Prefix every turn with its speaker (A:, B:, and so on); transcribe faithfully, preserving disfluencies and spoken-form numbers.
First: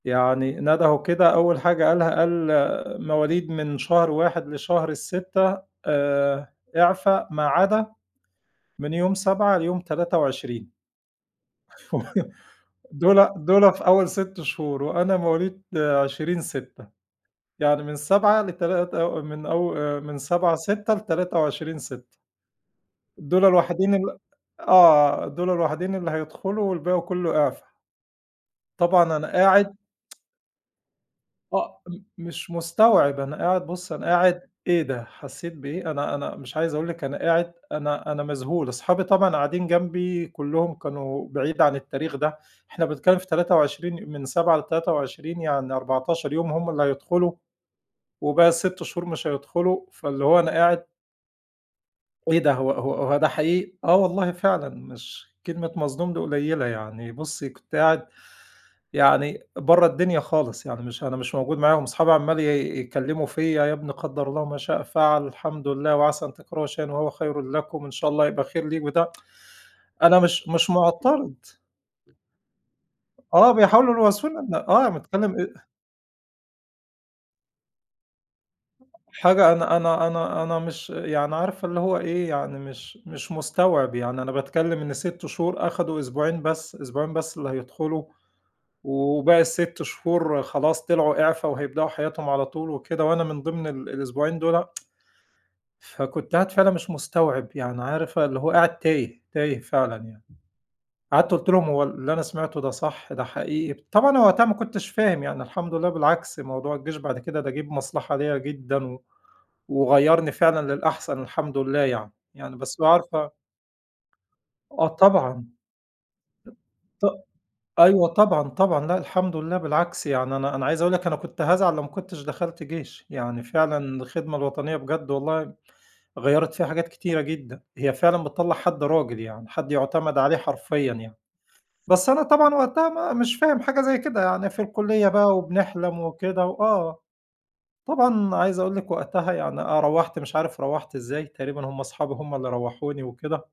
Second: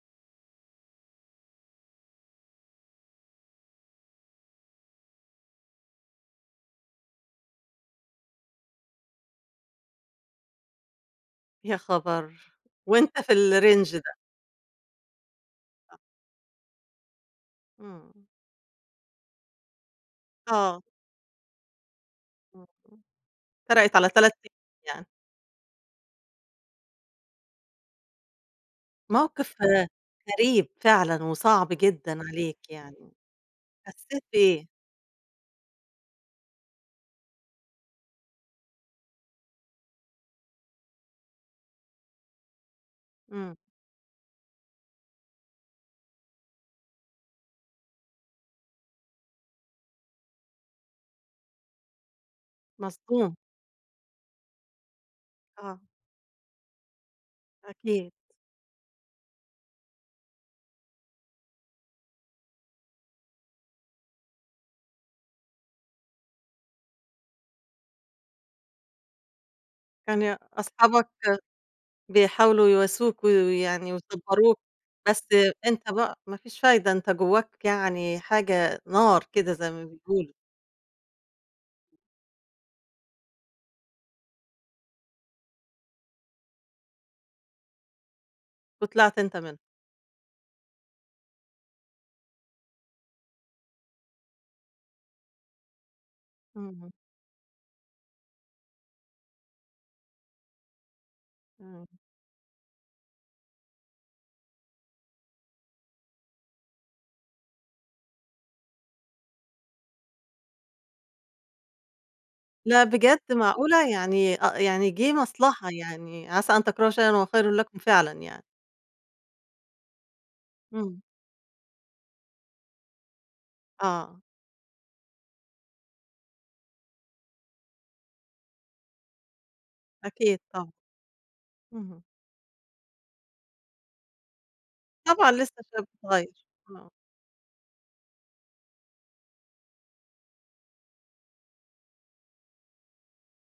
A: يعني ندهوا كده أول حاجة قالها قال: "مواليد من شهر واحد لشهر ستة آآ إعفا ما عدا من يوم سبعة ليوم تلاتة وعشرين."
B: يا خبر! وأنتَ في
A: دُولَة دُولَة في
B: الrange
A: أول
B: ده؟
A: ست شهور وأنا مواليد
B: [unintelligible]
A: عشرين ستة. يعني من
B: امم.
A: سبعة لتلات أو من أو آآ من سبعة
B: آه.
A: ستة، لتلاتة وعشرين ستة.
B: [unintelligible]
A: دُولَة الوحيدين
B: فرقت على
A: ال
B: تلات أيام يعني.
A: آه، دُولَة الوحيدين اللي هيدخلوا والباقي كله إعفا. طبعًا أنا
B: موقف
A: قاعد
B: غريب، فعلًا وصعب
A: آه م
B: جدًا
A: مش
B: عليك يعني.
A: مستوعب، أنا قاعد بُصي أنا
B: حسيت
A: قاعد،
B: بإيه؟
A: إيه ده حسيت بإيه؟ أنا أنا مش عايز أقول لِك أنا قاعد أنا أنا مذهول، أصحابي طبعًا قاعدين جنبي كلهم كانوا بعيد عن التاريخ ده. إحنا بنتكلم في تلاتة
B: امم.
A: وعشرين من سبعة لتلاتة وعشرين يعني أربعتاشر يوم هم اللي هيدخلوا. وباقي الست شهور مش هيدخلوا، فاللي هو أنا قاعد إيه ده! هو هو هو ده
B: مصدوم.
A: حقيقي؟ آه والله فعلًا مش كلمة
B: آه.
A: مصدوم دي قليلة يعني، بُصي كنت قاعد
B: أكيد.
A: يعني برّه الدنيا خالص، يعني مش أنا مش موجود معاهم. أصحابي عمّال ي يتكلموا في يا ابني قدَّر الله وما شاء فعل. الحمد لله وعسى أن تكرهوا شيئًا وهو خيرٌ لكم، إن شاء الله هيبقى خير ليك بتاع أنا
B: كان
A: مش مش
B: أصحابك
A: معترض.
B: بيحاولوا يواسوك، و
A: آه
B: ويعني
A: بيحاولوا يواسوني،
B: ويصبروك.
A: أنا آه
B: بس،
A: باتكلم آآ
B: أنتَ بقى ما فيش فايدة، أنتَ جواك يعني حاجة نار
A: حاجة
B: كده زي
A: أنا
B: ما
A: أنا
B: بيقولوا
A: أنا أنا مش يعني عارفة اللي هو إيه؟ يعني مش مش مستوعب يعني، أنا باتكلم إن ست شهور أخدوا أسبوعين بس، أسبوعين بس اللي هيدخلوا.
B: وطلعت أنت
A: وباقي
B: منهم.
A: الست شهور خلاص طلعوا إعفا، وهيبدأوا حياتهم على طول وكده وأنا من ضمن ال الأسبوعين دُولَة. فكنت قاعد فعلًا مش
B: اهم.
A: مستوعب، يعني عارفة اللي هو قاعد تايه، تايه فعلًا يعني. قعدت قُلْت لهم هو
B: امم.
A: ال اللي أنا سمعته ده صح؟ ده حقيقي؟ طبعًا أنا وقتها ما كنتش فاهم، يعني الحمد لله بالعكس موضوع الجيش بعد كده ده جه بمصلحة ليّا جدًا، و وغيّرني فعلًا للأحسن الحمد لله يعني. يعني بس
B: لأ،
A: بقى
B: بجد!
A: عارفة
B: معقولة؟ يعني آآ،
A: آه
B: يعني جه
A: طبعًا.
B: مصلحة يعني، عسى أن تكرهوا
A: ط
B: شيئًا وهو خيرٌ لكم
A: أيوه
B: فعلًا يعني.
A: طبعًا، طبعًا. لأ، الحمد لله بالعكس يعني أنا أنا عايز أقول
B: امم.
A: لِك أنا كنت هازعل لو ما كنتش دخلت جيش. يعني فعلًا
B: آه.
A: الخدمة الوطنية بجد والله غيّرت فيّا حاجات كتيرة جدًا. هي فعلًا بتطلَّع حد راجل يعني، حد يعتمد عليه
B: أكيد طبعًا.
A: حرفيًا يعني.
B: اهم.
A: بس أنا طبعًا وقتها ما مش فاهم حاجة زي كده يعني في الكلية
B: طبعًا
A: بقى
B: لسه شاب
A: وبنحلم
B: صغير.
A: وكده،
B: آه.
A: وآه. طبعًا عايز أقول لِك وقتها يعني آه رَوَّحت مش عارف رَوَّحت إزاي، تقريبًا هم أصحابي هم اللي رَوَّحوني وكده.